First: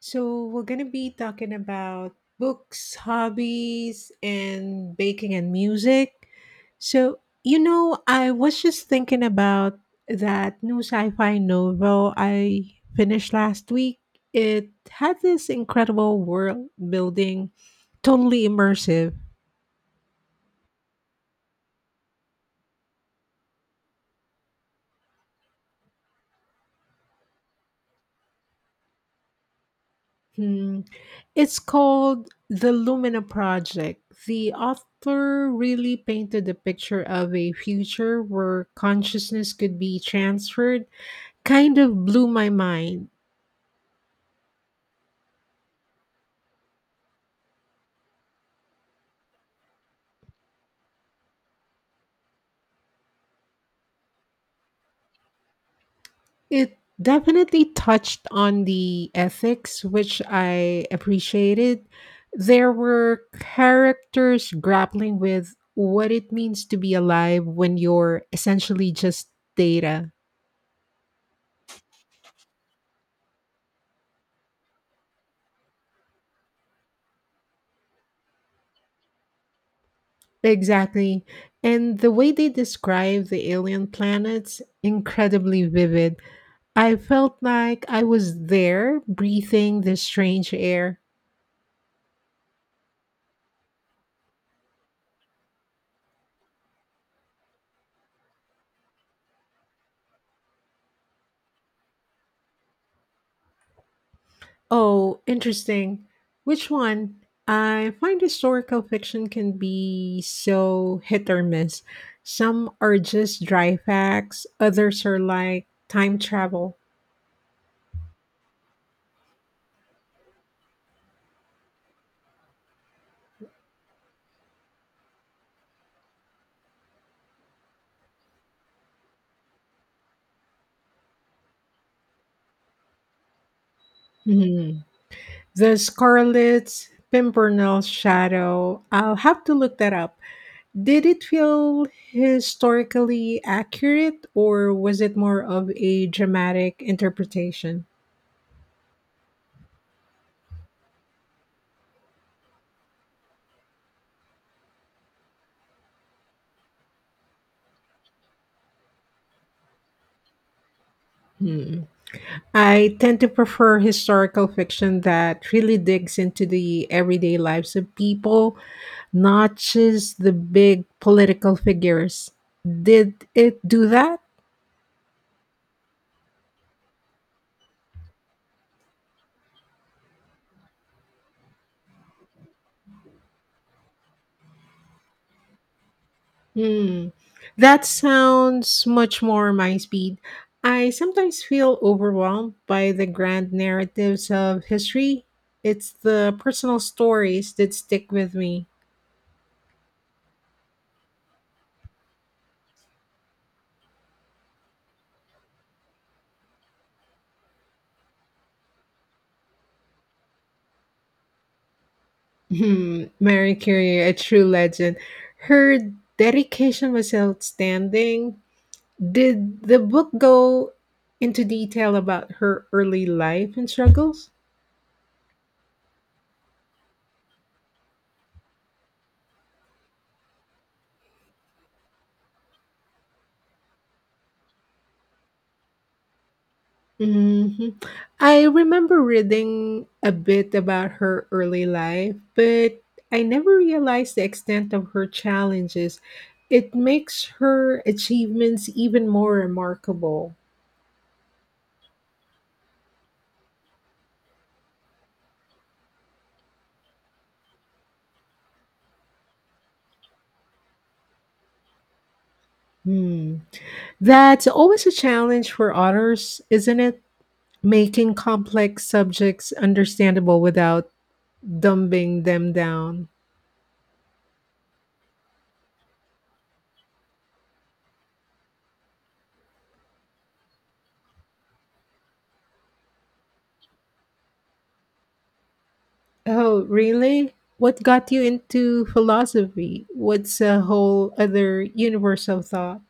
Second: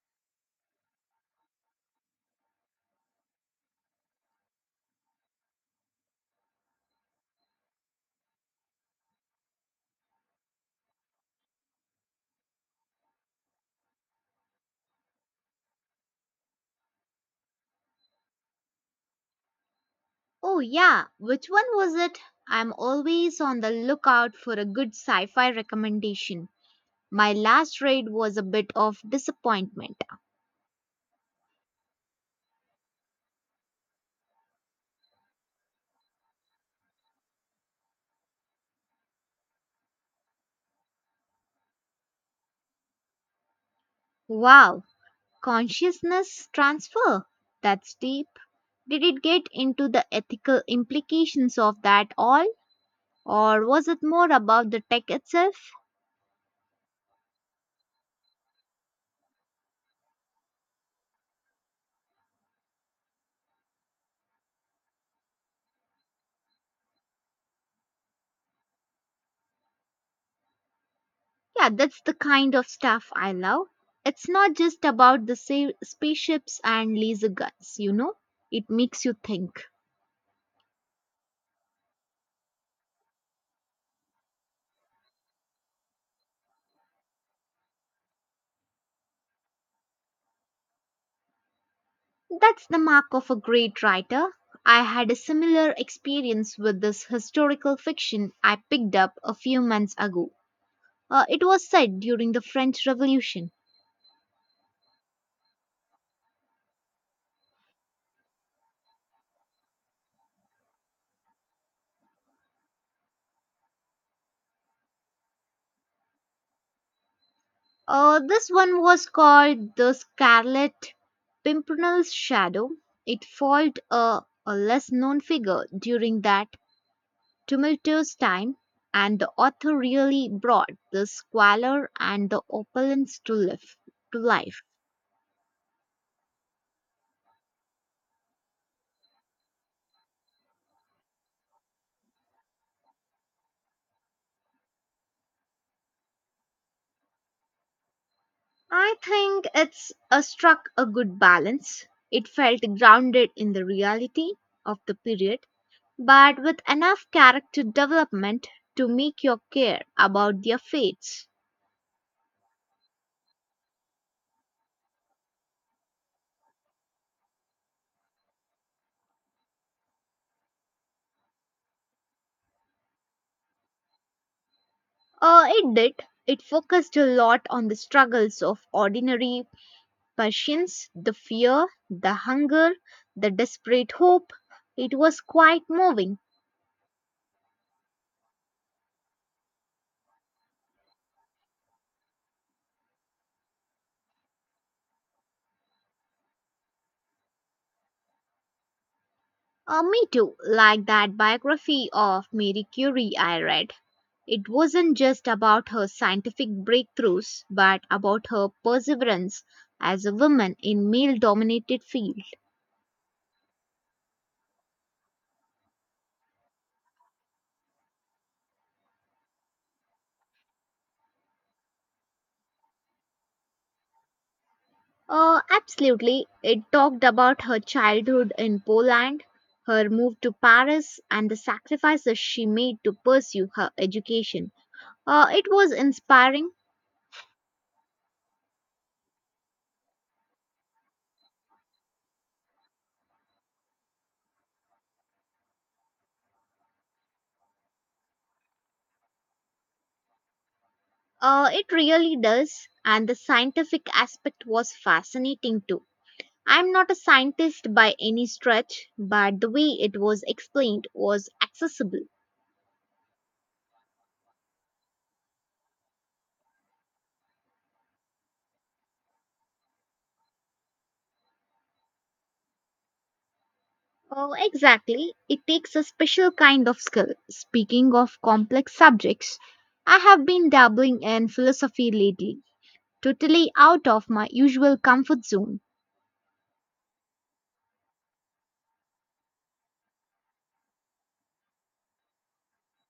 So, we're going to be talking about books, hobbies, and baking and music. So, I was just thinking about that new sci fi novel I finished last week. It had this incredible world building. Totally immersive. Oh, yeah, which one was it? I'm always on the lookout for a good sci fi recommendation. My last read was a bit of disappointment. Hmm. It's called The Lumina Project. The author really painted a picture of a future where consciousness could be transferred, kind of blew my mind. Wow, consciousness transfer? That's deep. Did it get into the ethical implications of that all? Or was it more about the tech itself? It definitely touched on the ethics, which I appreciated. There were characters grappling with what it means to be alive when you're essentially just data. Yeah, that's the kind of stuff I love. It's not just about the spaceships and laser guns, you know? It makes you think. Exactly. And the way they describe the alien planets, incredibly vivid. I felt like I was there breathing the strange air. That's the mark of a great writer. I had a similar experience with this historical fiction I picked up a few months ago. It was set during the French Revolution. Oh, interesting. Which one? I find historical fiction can be so hit or miss. Some are just dry facts, others are like time travel. This one was called The Scarlet Pimpernel's Shadow. It followed a less known figure during that tumultuous time, and the author really brought the squalor and the opulence to life. To life. Mhm. The Scarlet Pimpernel Shadow. I'll have to look that up. Did it feel historically accurate or was it more of a dramatic interpretation? I think it's struck a good balance. It felt grounded in the reality of the period, but with enough character development to make you care about their fates. Hmm. I tend to prefer historical fiction that really digs into the everyday lives of people, not just the big political figures. Did it do that? It did. It focused a lot on the struggles of ordinary Persians, the fear, the hunger, the desperate hope. It was quite moving. Hmm. That sounds much more my speed. I sometimes feel overwhelmed by the grand narratives of history. It's the personal stories that stick with me. Me too, like that biography of Marie Curie I read. It wasn't just about her scientific breakthroughs, but about her perseverance as a woman in male dominated field. Hmm. Mary Curie, a true legend. Her dedication was outstanding. Did the book go into detail about her early life and struggles? Absolutely. It talked about her childhood in Poland, her move to Paris, and the sacrifices she made to pursue her education. It was inspiring. Mhm. I remember reading a bit about her early life, but I never realized the extent of her challenges. It makes her achievements even more remarkable. It really does. And the scientific aspect was fascinating too. I'm not a scientist by any stretch, but the way it was explained was accessible. Hmm. That's always a challenge for authors, isn't it? Making complex subjects understandable without dumbing them down. Oh, exactly. It takes a special kind of skill. Speaking of complex subjects, I have been dabbling in philosophy lately, totally out of my usual comfort zone. Oh, really? What got you into philosophy? What's a whole other universe of thought?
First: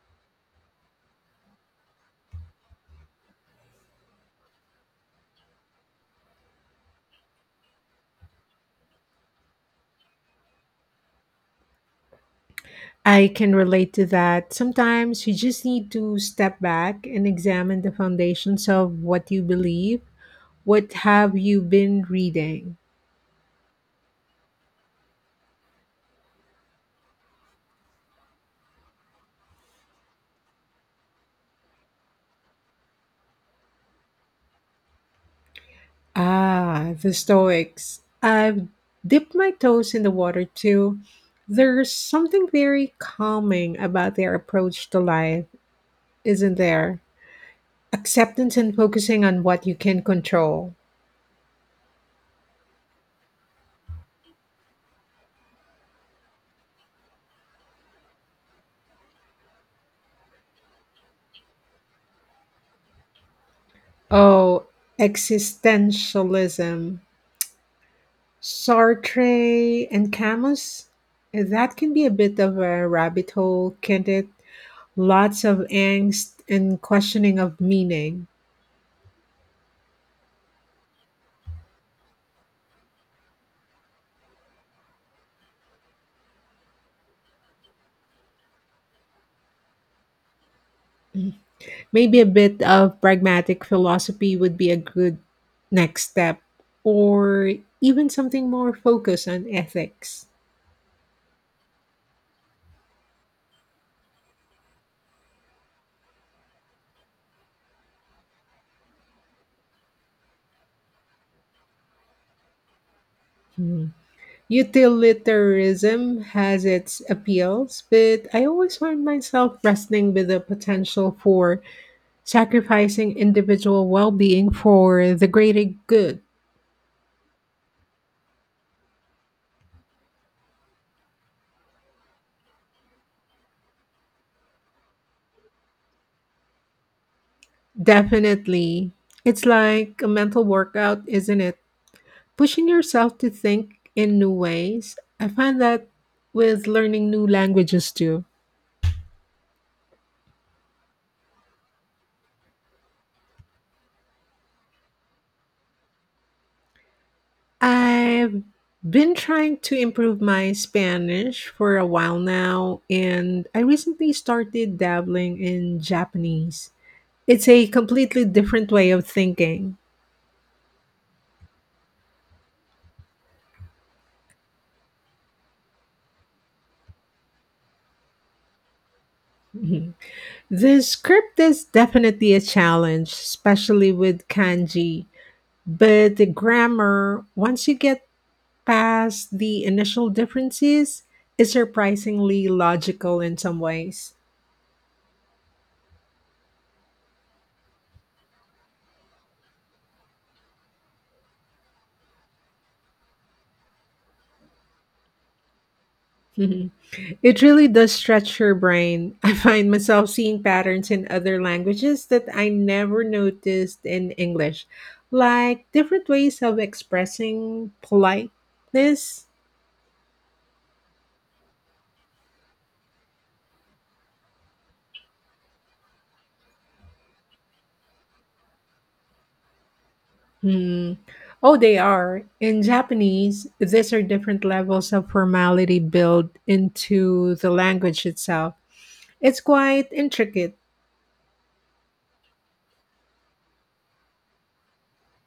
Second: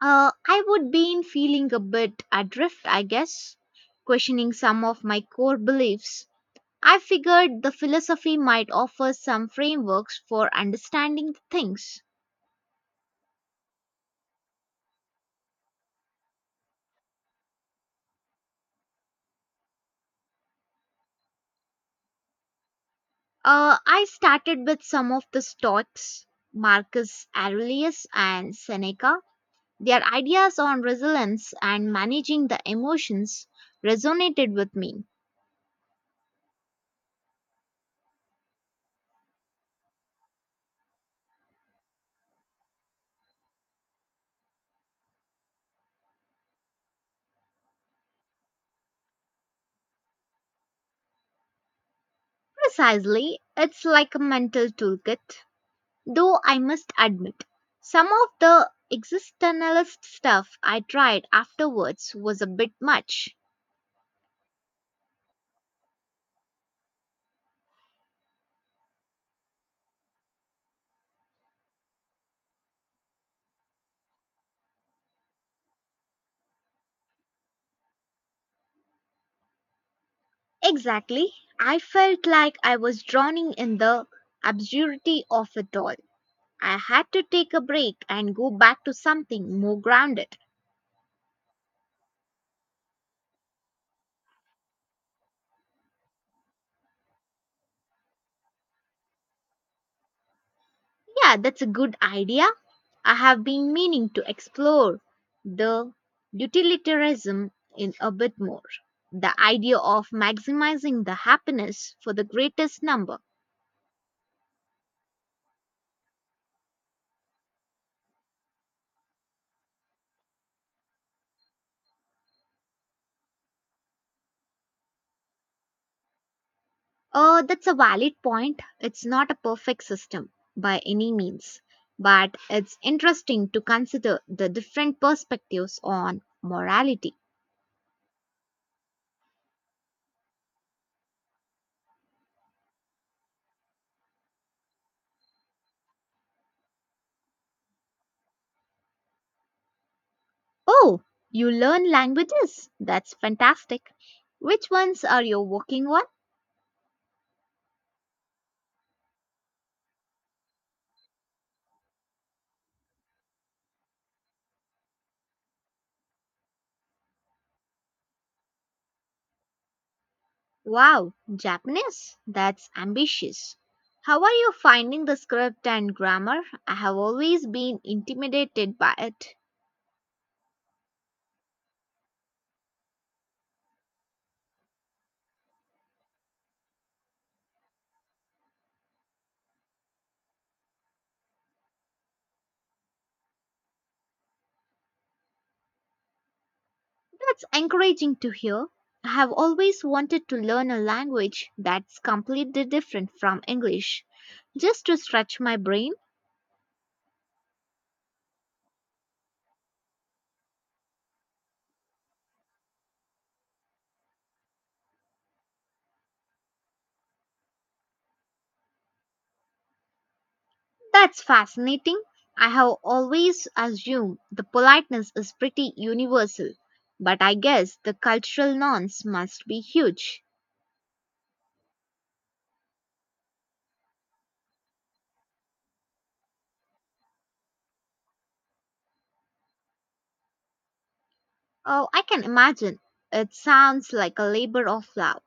I would be in feeling a bit adrift, I guess, questioning some of my core beliefs. I figured the philosophy might offer some frameworks for understanding things. I can relate to that. Sometimes you just need to step back and examine the foundations of what you believe. What have you been reading? I started with some of the Stoics, Marcus Aurelius and Seneca. Their ideas on resilience and managing the emotions resonated with me. Ah, the Stoics. I've dipped my toes in the water too. There's something very calming about their approach to life, isn't there? Acceptance and focusing on what you can control. Precisely, it's like a mental toolkit, though I must admit, some of the existentialist stuff I tried afterwards was a bit much. Oh, existentialism. Sartre and Camus? That can be a bit of a rabbit hole, can't it? Lots of angst and questioning of meaning. Exactly, I felt like I was drowning in the absurdity of it all. I had to take a break and go back to something more grounded. Maybe a bit of pragmatic philosophy would be a good next step, or even something more focused on ethics. Yeah, that's a good idea. I have been meaning to explore the utilitarianism in a bit more. The idea of maximizing the happiness for the greatest number. Hmm. Utilitarianism has its appeals, but I always find myself wrestling with the potential for sacrificing individual well-being for the greater good. That's a valid point. It's not a perfect system by any means, but it's interesting to consider the different perspectives on morality. Definitely. It's like a mental workout, isn't it? Pushing yourself to think in new ways. I find that with learning new languages too. Oh, you learn languages. That's fantastic. Which ones are you working on? I've been trying to improve my Spanish for a while now, and I recently started dabbling in Japanese. It's a completely different way of thinking. Wow, Japanese. That's ambitious. How are you finding the script and grammar? I have always been intimidated by it. The script is definitely a challenge, especially with kanji, but the grammar, once you get past the initial differences, is surprisingly logical in some ways. That's encouraging to hear. I have always wanted to learn a language that's completely different from English, just to stretch my brain. Mhm. It really does stretch your brain. I find myself seeing patterns in other languages that I never noticed in English, like different ways of expressing politeness. That's fascinating. I have always assumed the politeness is pretty universal, but I guess the cultural norms must be huge. Hmm. Oh, they are. In Japanese, these are different levels of formality built into the language itself. It's quite intricate. Oh, I can imagine. It sounds like a labor of love.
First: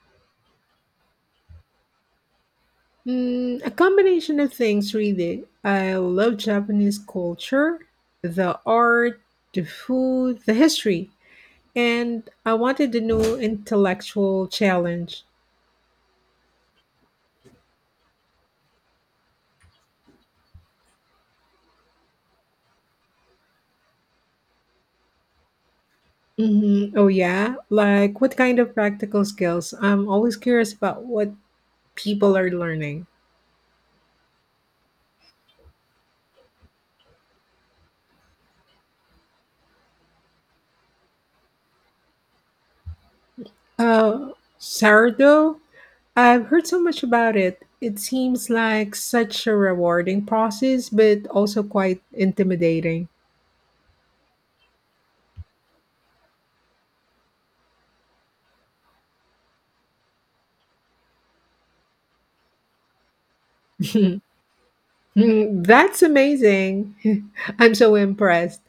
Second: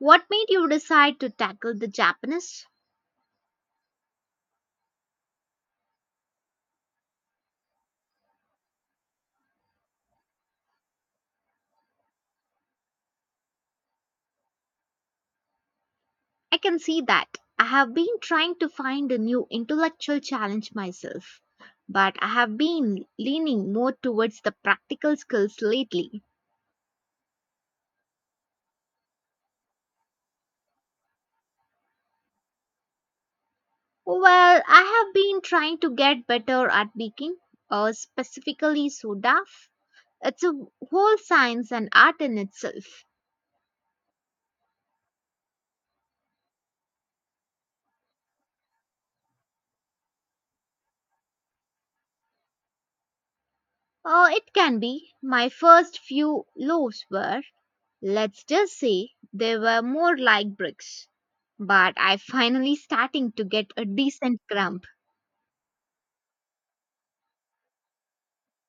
What made you decide to tackle the Japanese? Hmm, a combination of things, really. I love Japanese culture, the art, the food, the history, and I wanted a new intellectual challenge. I can see that. I have been trying to find a new intellectual challenge myself, but I have been leaning more towards the practical skills lately. Hmm Oh, yeah. Like, what kind of practical skills? I'm always curious about what people are learning. Well, I have been trying to get better at baking, specifically soda. It's a whole science and art in itself. Uh, Sourdough? I've heard so much about it. It seems like such a rewarding process, but also quite intimidating. It can be. My first few loaves were, let's just say, they were more like bricks. But I finally starting to get a decent crumb. Hmm, That's amazing. I'm so impressed.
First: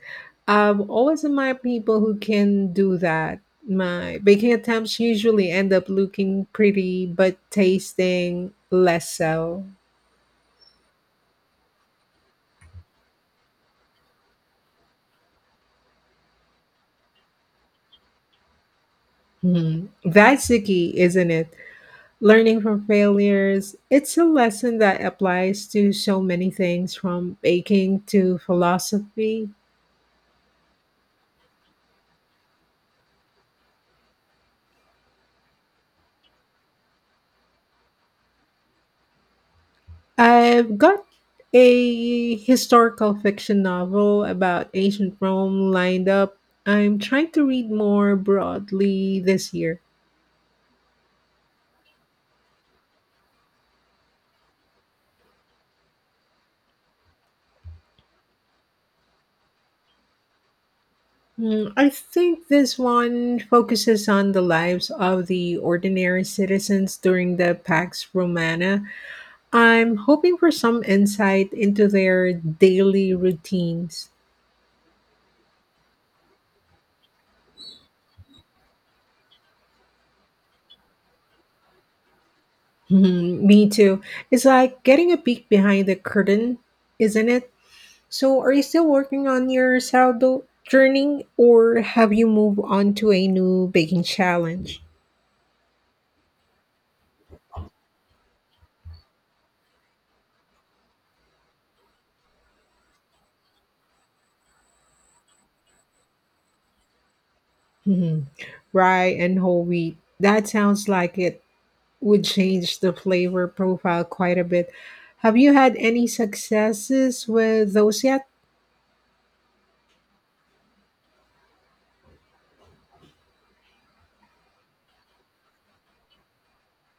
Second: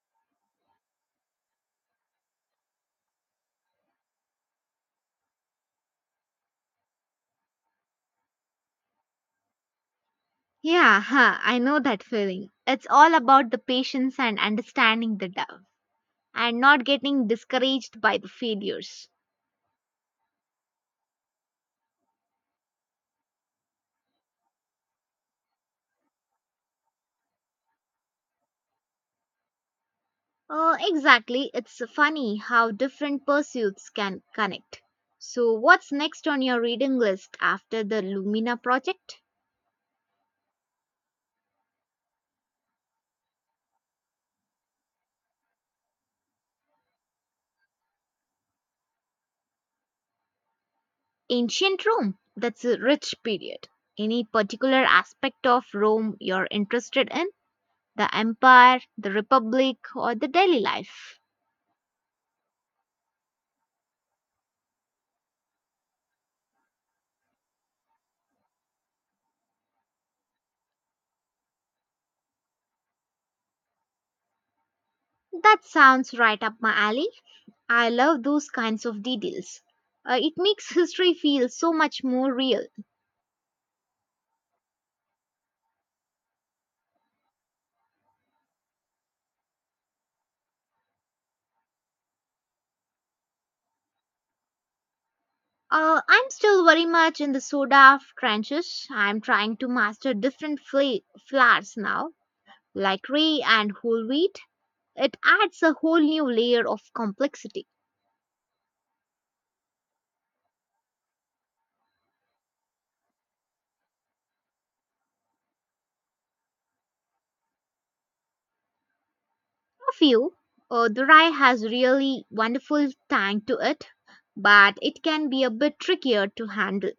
I've always admired people who can do that. My baking attempts usually end up looking pretty, but tasting less so. Yeah, huh, I know that feeling. It's all about the patience and understanding the dough, and not getting discouraged by the failures. Hmm, That's the key, isn't it? Learning from failures, it's a lesson that applies to so many things from baking to philosophy. Exactly. It's funny how different pursuits can connect. So, what's next on your reading list after the Lumina project? I've got a historical fiction novel about ancient Rome lined up. I'm trying to read more broadly this year. Ancient Rome. That's a rich period. Any particular aspect of Rome you're interested in? The empire, the republic, or the daily life? Mm, I think this one focuses on the lives of the ordinary citizens during the Pax Romana. I'm hoping for some insight into their daily routines. That sounds right up my alley. I love those kinds of details. It makes history feel so much more real. Mhm, Me too. It's like getting a peek behind the curtain, isn't it? So, are you still working on your sourdough journey or have you moved on to a new baking challenge? I'm still very much in the soda trenches. I'm trying to master different flours now, like rye and whole wheat. It adds a whole new layer of complexity. Mhm. Rye and whole wheat. That sounds like it would change the flavor profile quite a bit. Have you had any successes with those yet? Of you, the rye has really wonderful tang to it, but it can be a bit trickier to handle.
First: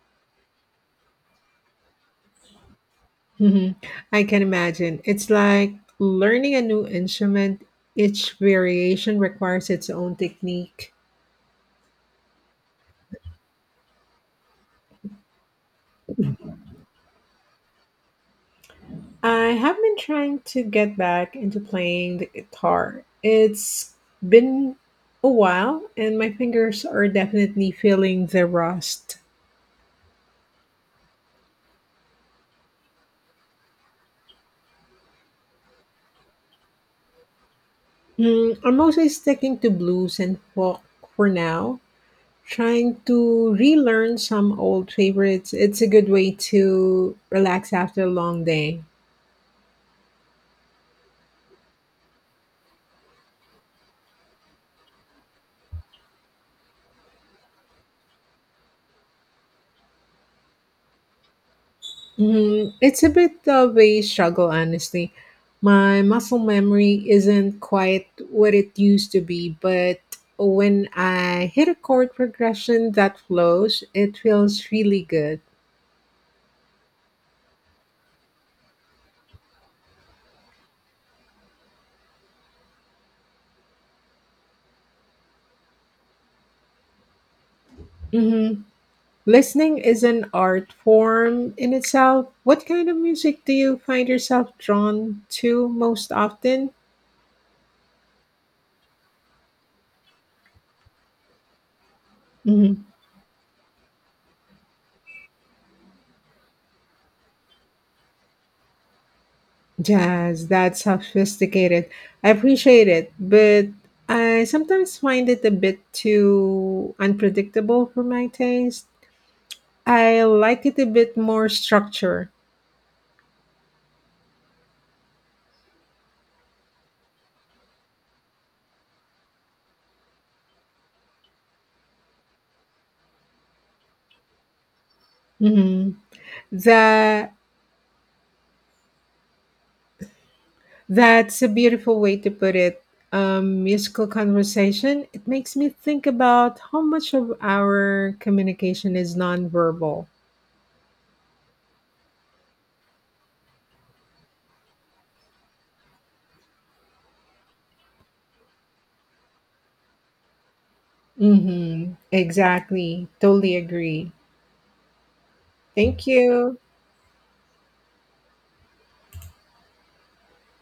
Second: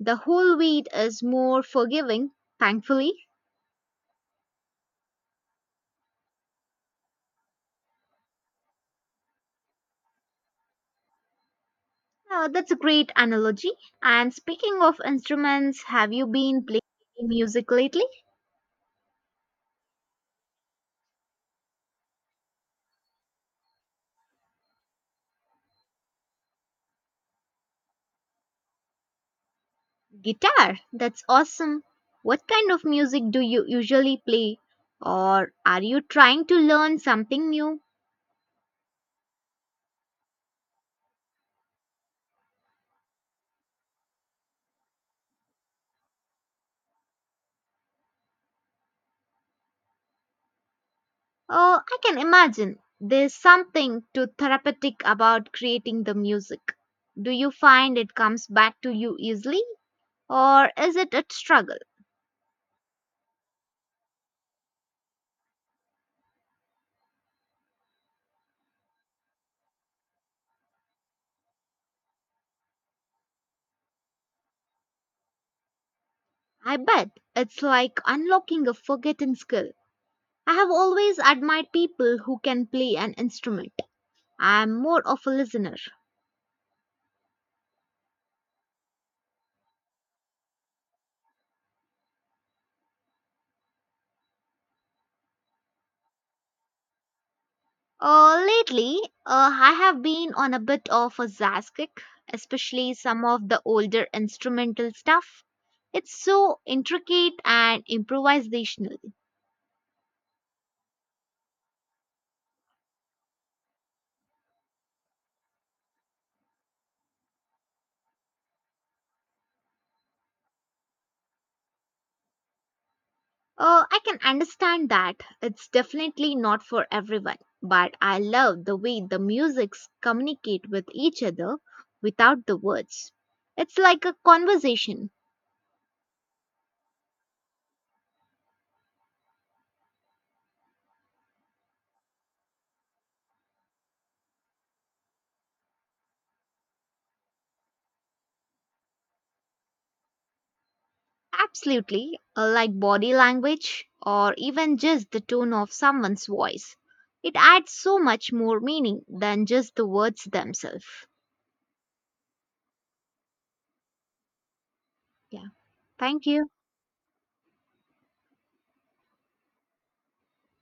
The whole wheat is more forgiving, thankfully. Mhm. I can imagine. It's like learning a new instrument, each variation requires its own technique. That's a great analogy. And speaking of instruments, have you been playing any music lately? I have been trying to get back into playing the guitar. It's been a while, and my fingers are definitely feeling the rust. Guitar, that's awesome. What kind of music do you usually play? Or are you trying to learn something new? Mm, I'm mostly sticking to blues and folk for now, trying to relearn some old favorites. It's a good way to relax after a long day. Oh, I can imagine there's something to therapeutic about creating the music. Do you find it comes back to you easily? Or is it a struggle? Mm, it's a bit of a struggle, honestly. My muscle memory isn't quite what it used to be, but when I hit a chord progression that flows, it feels really good. I bet it's like unlocking a forgotten skill. I have always admired people who can play an instrument. I'm more of a listener. Hmm Listening is an art form in itself. What kind of music do you find yourself drawn to most often? Lately, I have been on a bit of a jazz kick, Mhm. especially some of the older instrumental stuff. It's so intricate and improvisational. Jazz, that's sophisticated. I appreciate it, but I sometimes find it a bit too unpredictable for my taste. I like it a bit more structure. I can understand that. It's definitely not for everyone, but I love the way the musics communicate with each other without the words. It's like a conversation. Hmm That that's a beautiful way to put it. Musical conversation. It makes me think about how much of our communication is nonverbal. Absolutely, like body language or even just the tone of someone's voice. It adds so much more meaning than just the words themselves. Mm-hmm. Exactly. Totally agree. Yeah, Thank thank you. you.